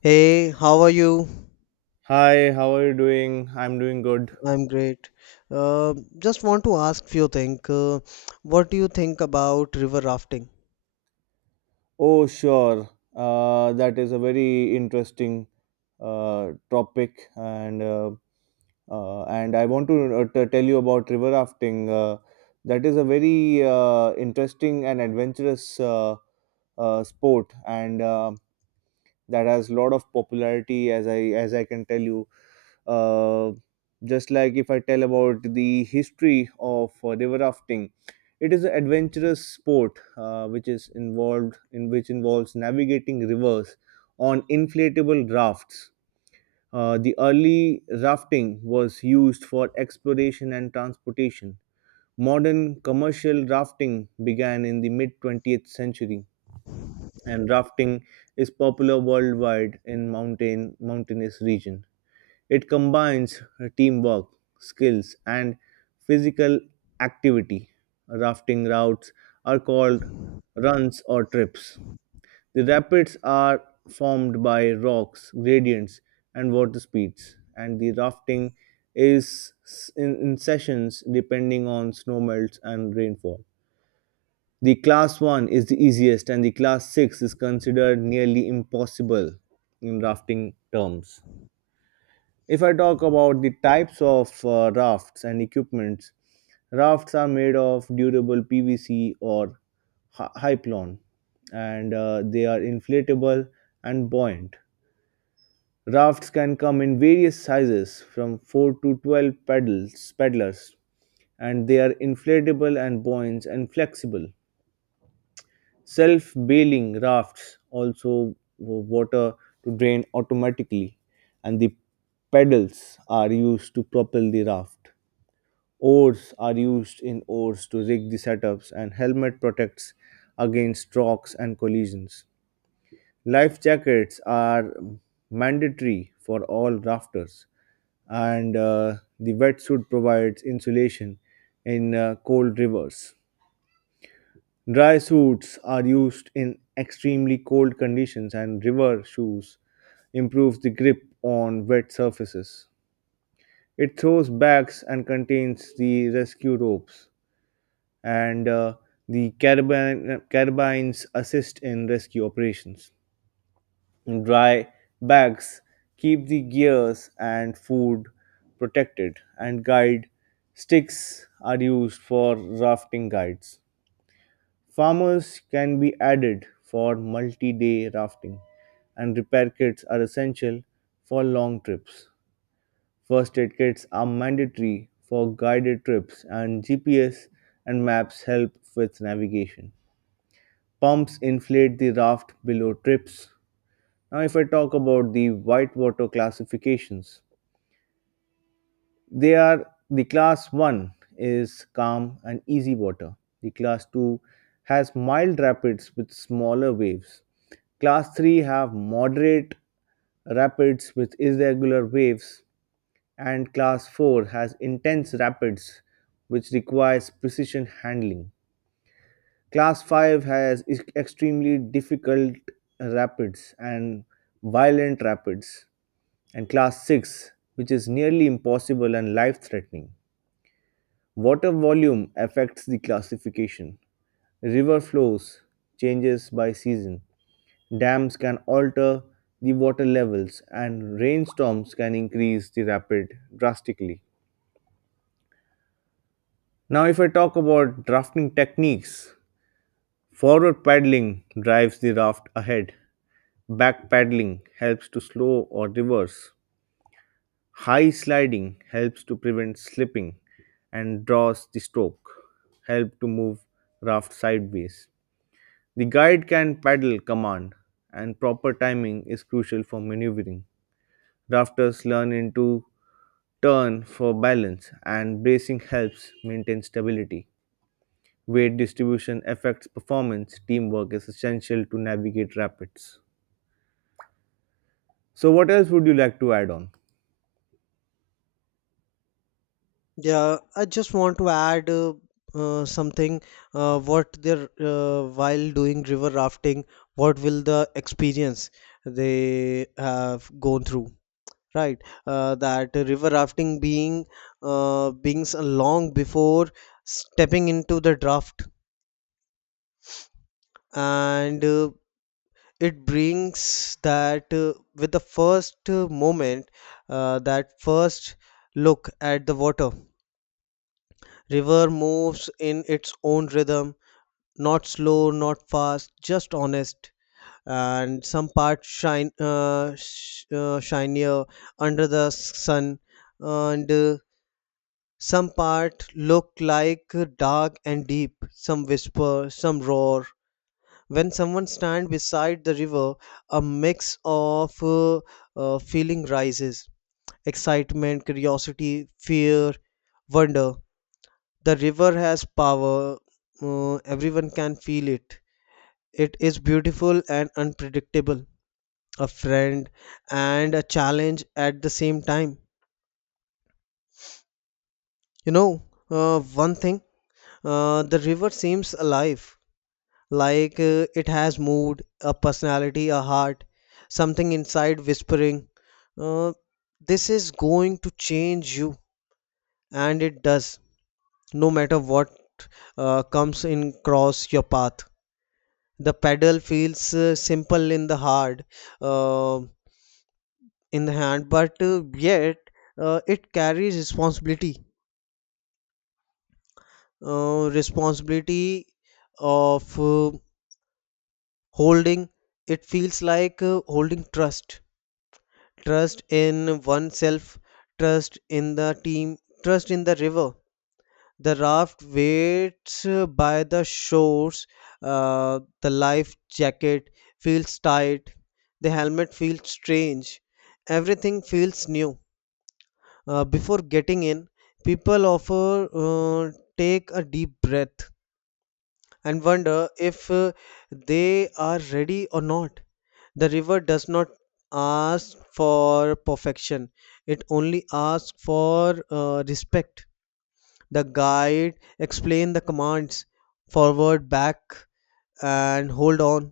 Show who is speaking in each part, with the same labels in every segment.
Speaker 1: Hey, how are you?
Speaker 2: Hi, how are you doing? I'm doing good.
Speaker 1: I'm great. Just want to ask few things. What do you think about river rafting?
Speaker 2: Oh, sure. That is a very interesting topic, and I want to tell you about river rafting. That is a very interesting and adventurous sport, and that has lot of popularity as I can tell you. Uh, just like if I tell about the history of river rafting, it is an adventurous sport which is involved in which involves navigating rivers on inflatable rafts. The early rafting was used for exploration and transportation. Modern commercial rafting began in the mid 20th century, and rafting is popular worldwide in mountainous region. It combines teamwork, skills, and physical activity. Rafting routes are called runs or trips. The rapids are formed by rocks, gradients, and water speeds, and the rafting is in sessions depending on snowmelts and rainfall. The class 1 is the easiest, and the class 6 is considered nearly impossible in rafting terms. If I talk about the types of rafts and equipments, rafts are made of durable PVC or hyplon, and they are inflatable and buoyant. Rafts can come in various sizes, from 4 to 12 pedals, paddlers, and they are inflatable and buoyant and flexible. Self bailing rafts also water to drain automatically, and the pedals are used to propel the raft. Oars are used in oars to rig the setups, and helmet protects against rocks and collisions. Life jackets are mandatory for all rafters, and the wetsuit provides insulation in cold rivers. Dry suits are used in extremely cold conditions, and river shoes improves the grip on wet surfaces. It throws backs and contains the rescue ropes, and the carabines assist in rescue operations. Dry bags keep the gears and food protected, and guide sticks are used for rafting guides. Farmers can be added for multi day rafting, and repair kits are essential for long trips. First aid kits are mandatory for guided trips, and GPS and maps help with navigation. Pumps inflate the raft below trips. Now, if I talk about the whitewater classifications, they are: the class 1 is calm and easy water, the class 2 has mild rapids with smaller waves, class 3 have moderate rapids with irregular waves, and class 4 has intense rapids which requires precision handling, class 5 has extremely difficult rapids and violent rapids, and class 6 which is nearly impossible and life threatening. Water volume affects the classification. River flows changes by season. Dams can alter the water levels, and rainstorms can increase the rapid drastically. Now, if I talk about drafting techniques, forward paddling drives the raft ahead. Back paddling helps to slow or reverse. High sliding helps to prevent slipping, and draws the stroke, help to move raft sideways. The guide can paddle command, and proper timing is crucial for maneuvering. Rafters learn into turn for balance, and bracing helps maintain stability. Weight distribution affects performance. Teamwork is essential to navigate rapids. So, what else would you like to add on?
Speaker 1: Yeah, I just want to add something. What they're while doing river rafting, what will the experience they have gone through? Right, that river rafting being being long before stepping into the draft, and it brings that with the first moment, that first look at the water. River moves in its own rhythm, not slow, not fast, just honest. And some parts shine shinier under the sun, and some part look like dark and deep. Some whisper, some roar. When someone stands beside the river, a mix of feeling rises: excitement, curiosity, fear, wonder. The river has power, everyone can feel it. It is beautiful and unpredictable, a friend and a challenge at the same time you know uh, one thing, the river seems alive, like it has mood, a personality, a heart, something inside whispering, uh, this is going to change you, and it does, no matter what comes in cross your path. The pedal feels simple in the hard, uh, in the hand, but yet it carries responsibility, responsibility of holding. It feels like holding trust in oneself, trust in the team, trust in the river. The raft waits by the shores. The life jacket feels tight, the helmet feels strange, everything feels new. Before getting in, people offer take a deep breath and wonder if they are ready or not. The river does not ask for perfection, it only asks for respect. The guide explained the commands: forward, back, and hold on.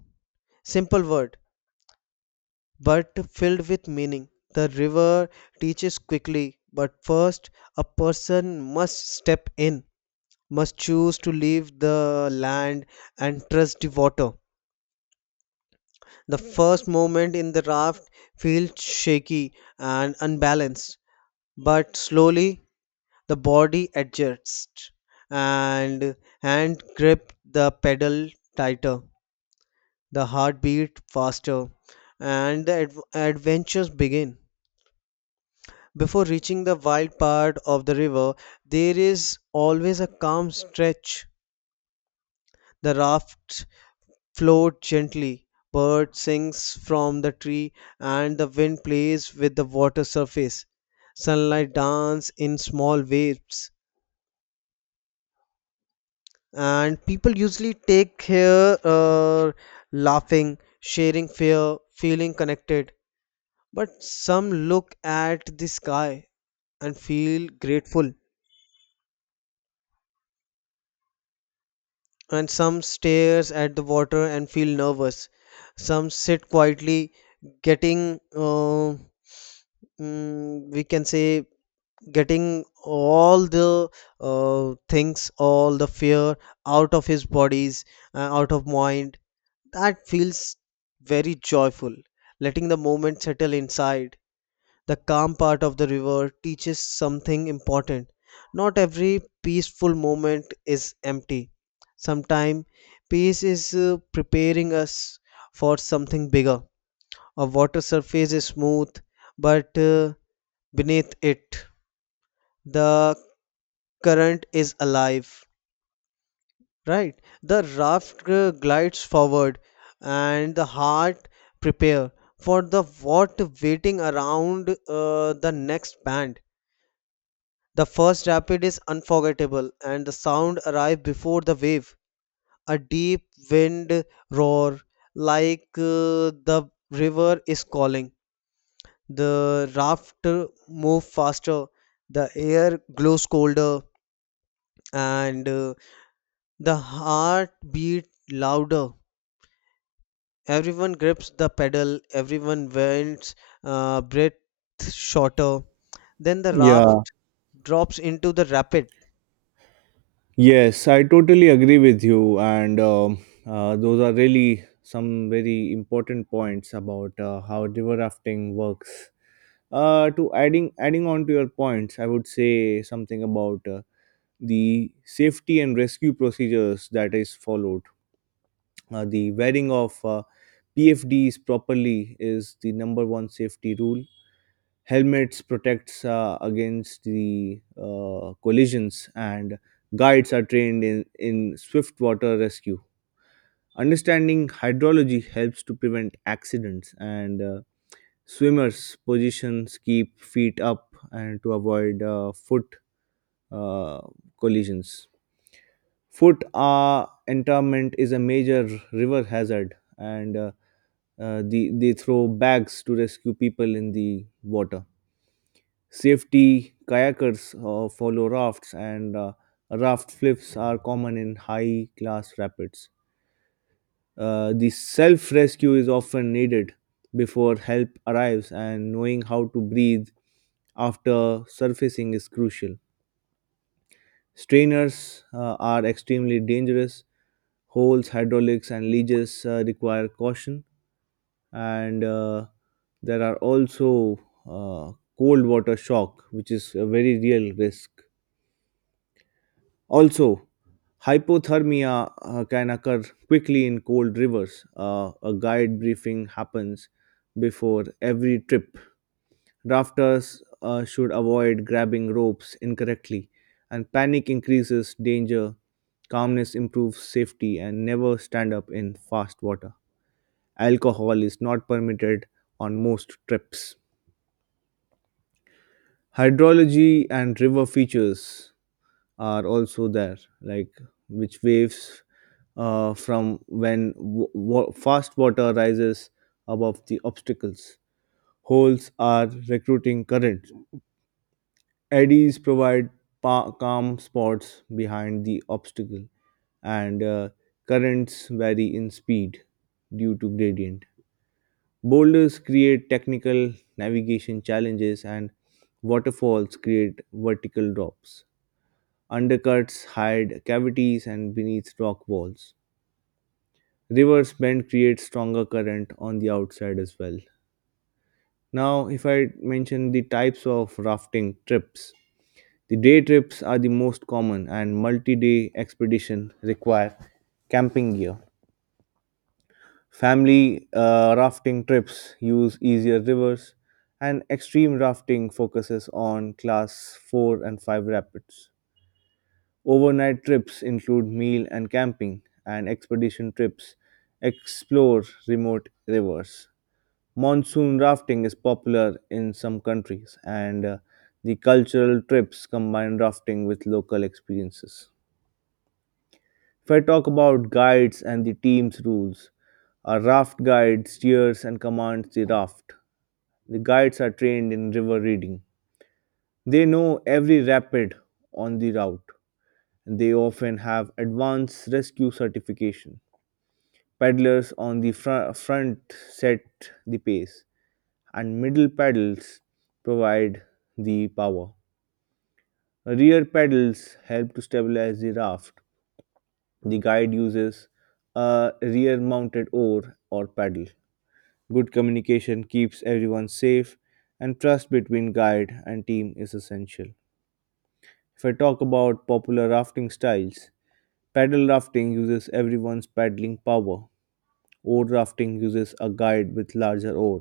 Speaker 1: Simple word, but filled with meaning. The river teaches quickly, but first a person must step in, must choose to leave the land and trust the water. The first moment in the raft feels shaky and unbalanced, but slowly the body adjusts and hand grip the pedal tighter, the heartbeat faster, and the adventures begin. Before reaching the wild part of the river, there is always a calm stretch. The raft floats gently, bird sings from the tree, and the wind plays with the water surface. Sunlight dance in small waves, and people usually take here, laughing, sharing fear, feeling connected. But some look at the sky and feel grateful, and some stares at the water and feel nervous. Some sit quietly, getting we can say, getting all the things, all the fear out of his bodies, out of mind. That feels very joyful, letting the moment settle inside. The calm part of the river teaches something important. Not every peaceful moment is empty. Sometimes peace is preparing us for something bigger. A water surface is smooth, but beneath it, the current is alive. Right, the raft glides forward and the heart prepare for the what waiting around the next bend. The first rapid is unforgettable, and the sound arrive before the wave, a deep wind roar, like the river is calling. The raft move faster, the air glows colder, and the heart beat louder. Everyone grips the pedal, everyone bends, breath shorter. Then the
Speaker 2: Yeah,
Speaker 1: raft drops into the rapid.
Speaker 2: yes, I totally agree with you. And those are really some very important points about how river rafting works. To adding on to your points, I would say something about the safety and rescue procedures that is followed. The wearing of pfds properly is the number one safety rule. Helmets protects against the collisions, and guides are trained in swift water rescue. Understanding hydrology helps to prevent accidents, and Swimmers positions keep feet up and to avoid foot uh, collisions. Foot entrapment is a major river hazard, and they throw bags to rescue people in the water. Safety kayakers follow rafts, and raft flips are common in high class rapids. The self rescue is often needed before help arrives, and knowing how to breathe after surfacing is crucial. Strainers are extremely dangerous. Holes, hydraulics, and leeches require caution, and there are also cold water shock, which is a very real risk. Also, hypothermia can occur quickly in cold rivers. A guide briefing happens before every trip. Rafters should avoid grabbing ropes incorrectly, and panic increases danger. Calmness improves safety, and never stand up in fast water. Alcohol is not permitted on most trips. Hydrology and river features are also there, like which waves from when fast water rises above the obstacles. Holes are recruiting current. Eddies provide calm spots behind the obstacle, and currents vary in speed due to gradient. Boulders create technical navigation challenges, and waterfalls create vertical drops. Undercuts hide cavities and beneath rock walls. Rivers bend create stronger current on the outside as well. Now, if I mention the types of rafting trips, the day trips are the most common, and multi-day expedition require camping gear. Family rafting trips use easier rivers, and extreme rafting focuses on class 4 and 5 rapids. Overnight trips include meal and camping, and expedition trips explore remote rivers. Monsoon rafting is popular in some countries, and the cultural trips combine rafting with local experiences. If I talk about guides and the team's rules, a raft guide steers and commands the raft. The guides are trained in river reading. They know every rapid on the route. They often have advanced rescue certification. Paddlers on the front set the pace, and middle paddles provide the power. Rear paddles help to stabilize the raft. The guide uses a rear mounted oar or paddle. Good communication keeps everyone safe, and trust between guide and team is essential. If I talk about popular rafting styles, paddle rafting uses everyone's paddling power. Oar rafting uses a guide with larger oar.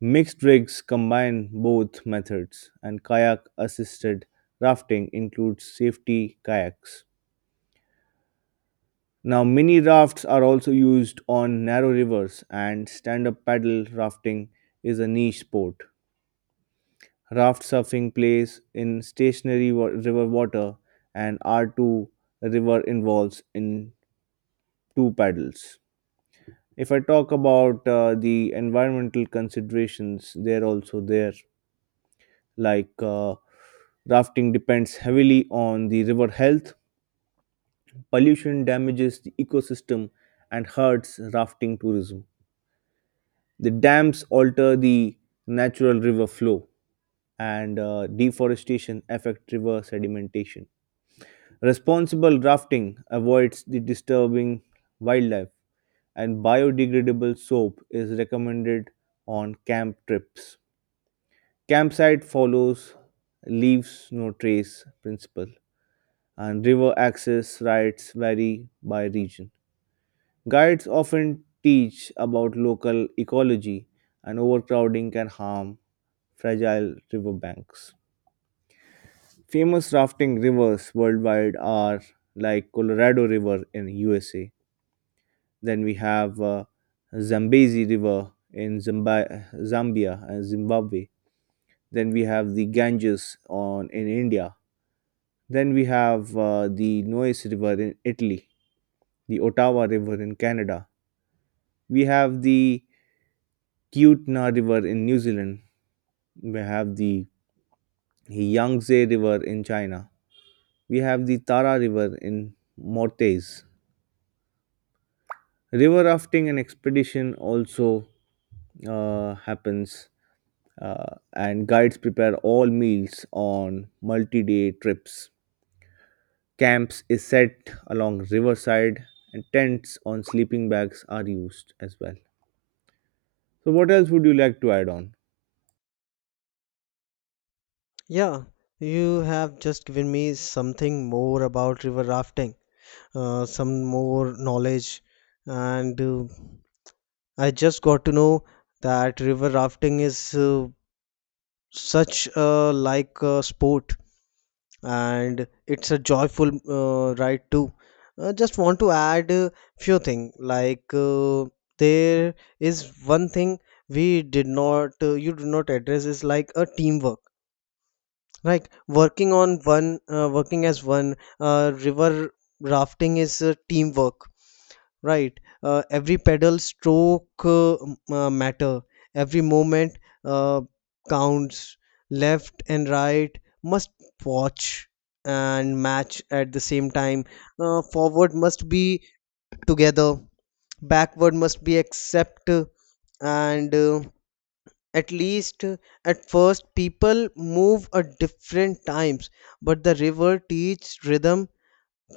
Speaker 2: Mixed rigs combine both methods, and kayak assisted rafting includes safety kayaks. Now, mini rafts are also used on narrow rivers, and stand up paddle rafting is a niche sport. Raft surfing plays in stationary river water, and R2 river involves in two paddles. If I talk about the environmental considerations, they're also there. Like rafting depends heavily on the river health. Pollution damages the ecosystem, and hurts rafting tourism. The dams alter the natural river flow, and deforestation affect river sedimentation. Responsible rafting avoids the disturbing wildlife, and biodegradable soap is recommended on camp trips. Campsite follows leaves no trace principle, and river access rights vary by region. Guides often teach about local ecology, and overcrowding can harm fragile riverbanks. Famous rafting rivers worldwide are like Colorado River in USA. Then we have Zambezi River in Zambia and Zimbabwe. Then we have the Ganges on in India. Then we have the Nues River in Italy, the Ottawa River in Canada. We have the Kootenay River in New Zealand. We have the Yangtze River in China. We have the Tara River in Mortes. River rafting and expedition also happens, and guides prepare all meals on multi-day trips. Camps is set along riverside, and tents on sleeping bags are used as well. So, what else would you like to add on?
Speaker 1: Yeah, you have just given me something more about river rafting, some more knowledge, and I just got to know that river rafting is such a like a sport, and it's a joyful ride too. Just want to add a few things, like there is one thing we did not you did not address, is like a teamwork. Right, working as one, river rafting is a teamwork. Right, every pedal stroke matter, every moment uh, counts, left and right must watch and match at the same time, forward must be together, backward must be accept, and at least at first people move at different times, but the river teaches rhythm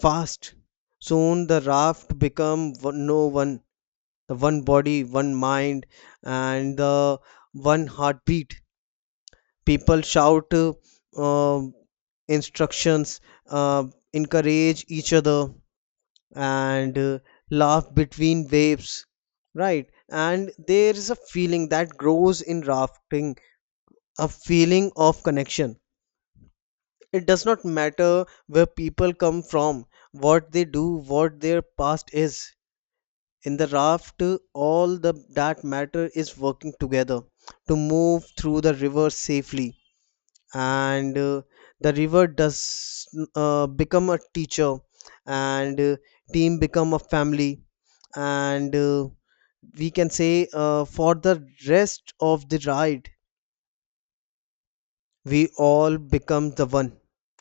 Speaker 1: fast. Soon the raft become no one, the one body, one mind, and the one heartbeat. People shout um, instructions, uh, encourage each other, and laugh between waves. Right, and there is a feeling that grows in rafting, a feeling of connection. It does not matter where people come from, what they do, what their past is. In the raft, all the that matter is working together to move through the river safely. And the river does become a teacher, and team become a family. And we can say, for the rest of the ride we all become the one,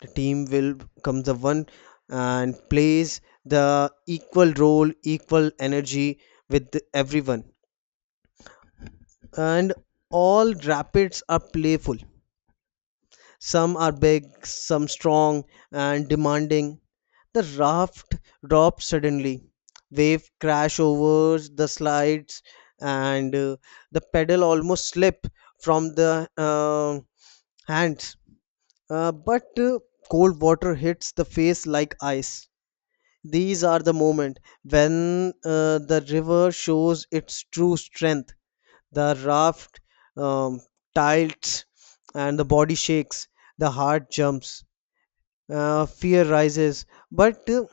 Speaker 1: the team will become the one, and plays the equal role, equal energy, with everyone. And all rapids are playful. Some are big, some strong and demanding. The raft drops suddenly. Waves crash over the slides, and the pedal almost slip from the hands. But cold water hits the face like ice. These are the moment when the river shows its true strength. The raft um, tilts and the body shakes, the heart jumps, fear rises, but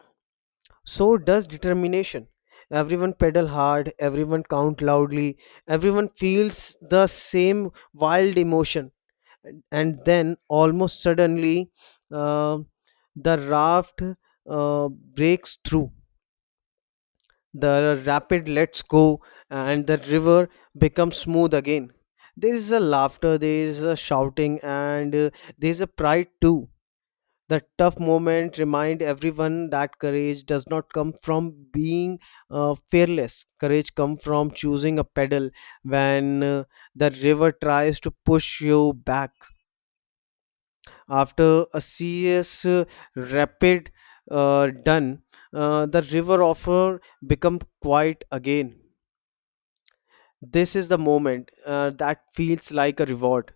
Speaker 1: so does determination. Everyone pedal hard, everyone count loudly, everyone feels the same wild emotion. And then, almost suddenly, uh, the raft breaks through. The rapid lets go, and the river becomes smooth again. There is a laughter, there is a shouting, and there is a pride too. The tough moment remind everyone that courage does not come from being fearless. Courage comes from choosing a pedal when the river tries to push you back. After a serious, rapid done, the river offer become quiet again. This is the moment that feels like a reward.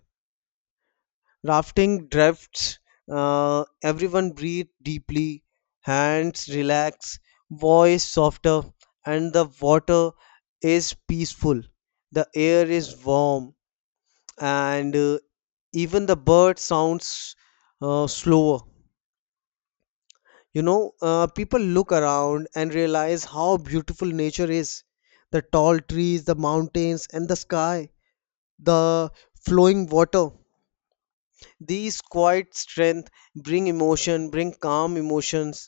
Speaker 1: Rafting drifts, everyone breathe deeply, hands relax, voice softer, and the water is peaceful. The air is warm, and even the bird sounds slower. People look around and realize how beautiful nature is. The tall trees, the mountains, and the sky, the flowing water. These quiet strength bring emotion, bring calm emotions,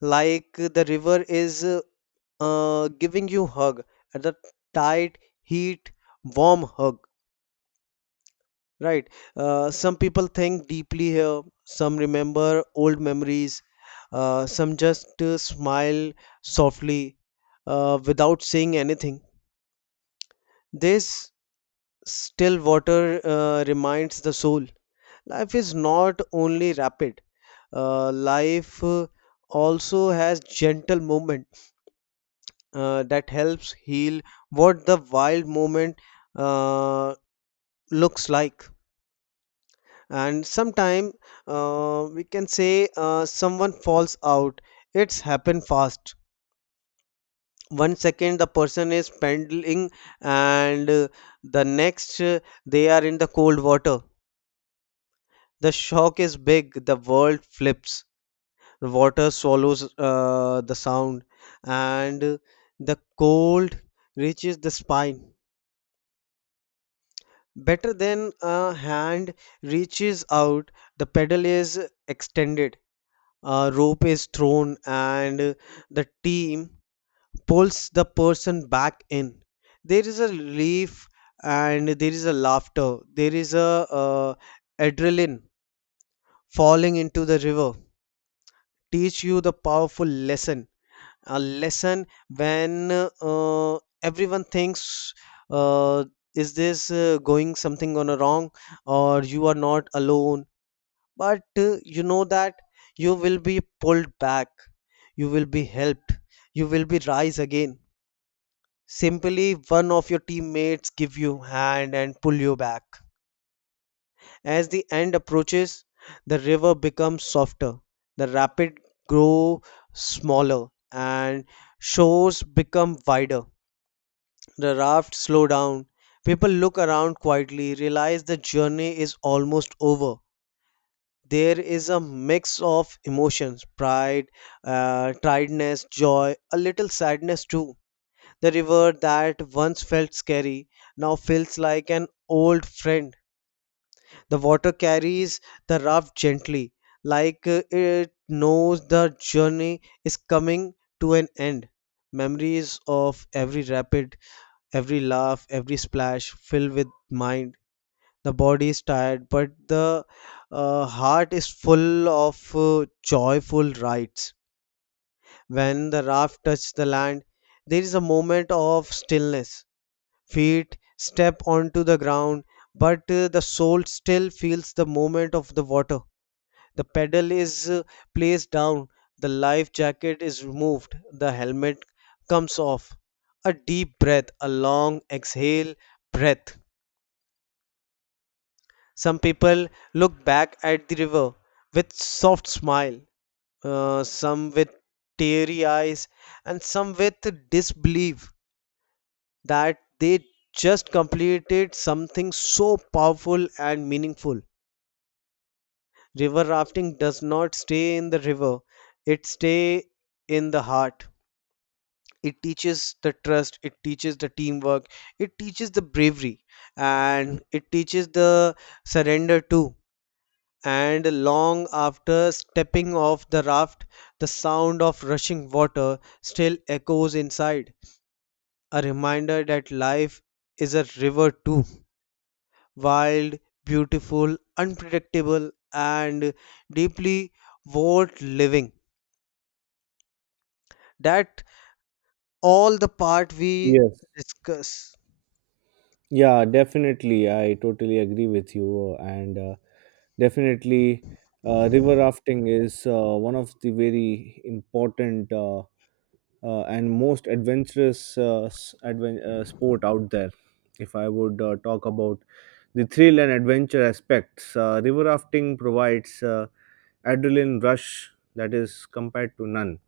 Speaker 1: like the river is giving you hug at the tight heat, warm hug. Right? Some people think deeply here. Some remember old memories. Some just smile softly without saying anything. This still water reminds the soul. Life is not only rapid. Life also has gentle movement that helps heal what the wild movement uh, looks like. And sometime we can say someone falls out. It's happened fast. 1 second the person is paddling, and the next they are in the cold water. The shock is big. The world flips, the water swallows the sound, and the cold reaches the spine better than a hand reaches out. The pedal is extended, a rope is thrown, and the team pulls the person back in. There is a relief, and there is a laughter, there is a uh, adrenaline. Falling into the river teach you the powerful lesson, a lesson when everyone thinks uh, is this going something on a wrong, or you are not alone. But you know that you will be pulled back, you will be helped, you will be rise again, simply one of your teammates give you hand and pull you back. As the end approaches, the river becomes softer, the rapid grow smaller, and shores become wider. The raft slow down. People look around quietly, realize the journey is almost over. There is a mix of emotions: pride, tiredness, joy, a little sadness too. The river that once felt scary now feels like an old friend. The water carries the raft gently, like it knows the journey is coming to an end. Memories of every rapid, every laugh, every splash filled with mind. The body is tired, but the heart is full of joyful rites. When the raft touches the land, there is a moment of stillness. Feet step onto the ground, but the soul still feels the moment of the water. The pedal is placed down, the life jacket is removed, the helmet comes off. A deep breath, a long exhale breath. Some people look back at the river with soft smile, some with teary eyes, and some with disbelief that they just completed something so powerful and meaningful. River rafting does not stay in the river; it stay in the heart. It teaches the trust, it teaches the teamwork, it teaches the bravery, and it teaches the surrender too. And long after stepping off the raft, the sound of rushing water still echoes inside, a reminder that life is a river too, wild, beautiful, unpredictable, and deeply worth living. That all the part we
Speaker 2: Yes.
Speaker 1: discuss.
Speaker 2: Yeah, definitely. I totally agree with you. And definitely, river rafting is one of the very important and most adventurous sport out there. If I would talk about the thrill and adventure aspects, river rafting provides adrenaline rush that is compared to none.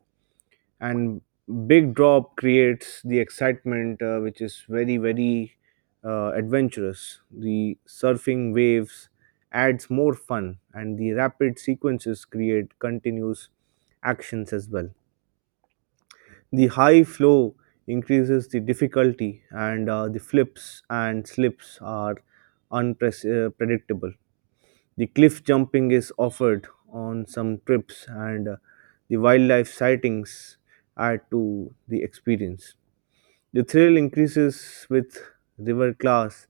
Speaker 2: And big drop creates the excitement which is very very adventurous. The surfing waves adds more fun, and the rapid sequences create continuous actions as well. The high flow increases the difficulty, and the flips and slips are unpredictable. The cliff jumping is offered on some trips, and the wildlife sightings add to the experience. The thrill increases with river class,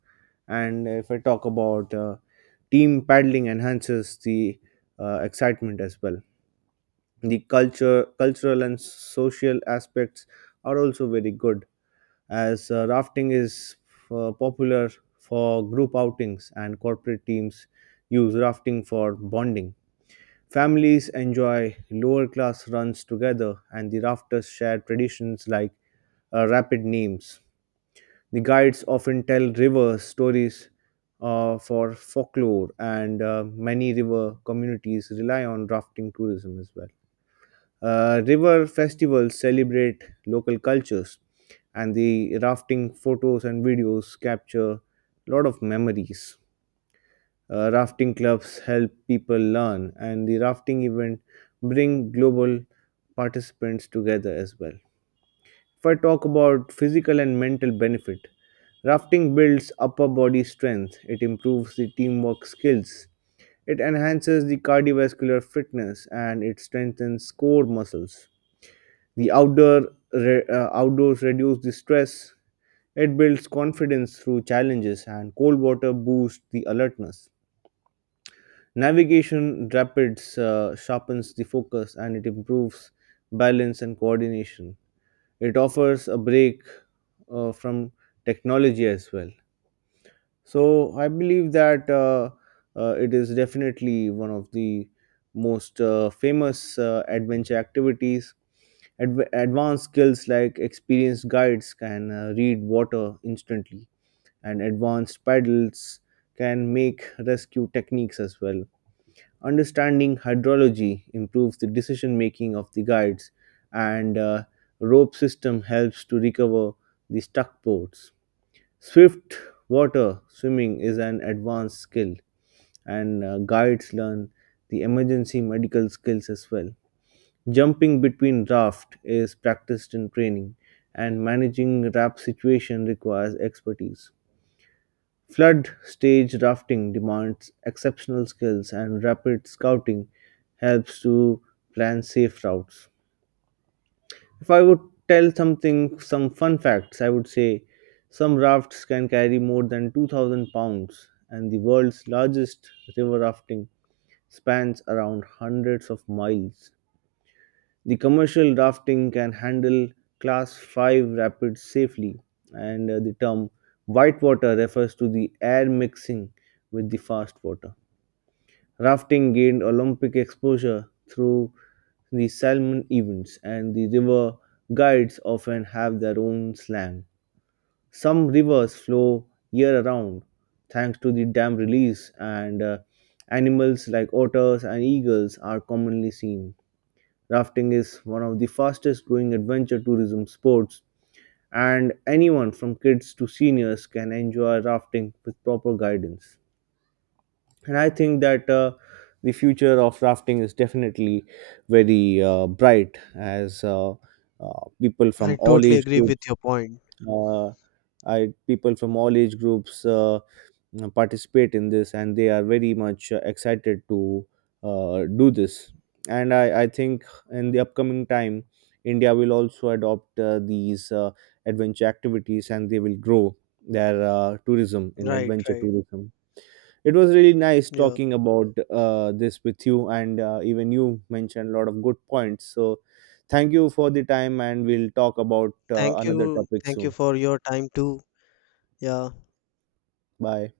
Speaker 2: and if I talk about team paddling, enhances the excitement as well. The culture, cultural, and social aspects are also very good, as rafting is popular for group outings, and corporate teams use rafting for bonding. Families enjoy lower class runs together, and the rafters share traditions like rapid names. The guides often tell river stories for folklore, and many river communities rely on rafting tourism as well. River festivals celebrate local cultures, and the rafting photos and videos capture a lot of memories. Rafting clubs help people learn, and the rafting event bring global participants together as well. If I talk about physical and mental benefit, rafting builds upper body strength. It improves the teamwork skills. It enhances the cardiovascular fitness, and it strengthens core muscles. The outdoors reduce the stress. It builds confidence through challenges, and cold water boosts the alertness. Navigation rapids sharpens the focus, and it improves balance and coordination. It offers a break from technology as well. So I believe that it is definitely one of the most famous adventure activities. Advanced skills like experienced guides can read water instantly, and advanced paddles can make rescue techniques as well. Understanding hydrology improves the decision making of the guides, and rope system helps to recover the stuck boats. Swift water swimming is an advanced skill, and guides learn the emergency medical skills as well. Jumping between raft is practiced in training, and managing raft situation requires expertise. Flood stage rafting demands exceptional skills, and rapid scouting helps to plan safe routes. If I would tell something, some fun facts, I would say some rafts can carry more than 2,000 pounds, and the world's largest river rafting spans around hundreds of miles. The commercial rafting can handle class 5 rapids safely, and the term white water refers to the air mixing with the fast water. Rafting gained Olympic exposure through the Salmon events, and the river guides often have their own slang. Some rivers flow year round thanks to the dam release, and animals like otters and eagles are commonly seen. Rafting is one of the fastest growing adventure tourism sports, and anyone from kids to seniors can enjoy rafting with proper guidance. And I think that the future of rafting is definitely very bright, as uh, people from
Speaker 1: I
Speaker 2: all
Speaker 1: totally
Speaker 2: age
Speaker 1: agree with
Speaker 2: groups
Speaker 1: your point.
Speaker 2: uh, people from all age groups participate in this, and they are very much excited to do this. And I think in the upcoming time, india will also adopt these adventure activities, and they will grow their tourism in
Speaker 1: Right,
Speaker 2: adventure
Speaker 1: right.
Speaker 2: tourism. It was really nice
Speaker 1: Yeah.
Speaker 2: talking about this with you, and even you mentioned a lot of good points. So, thank you for the time, and we'll talk about
Speaker 1: Thank
Speaker 2: another
Speaker 1: you.
Speaker 2: topic
Speaker 1: Thank you
Speaker 2: soon.
Speaker 1: for your time too. Yeah.
Speaker 2: Bye.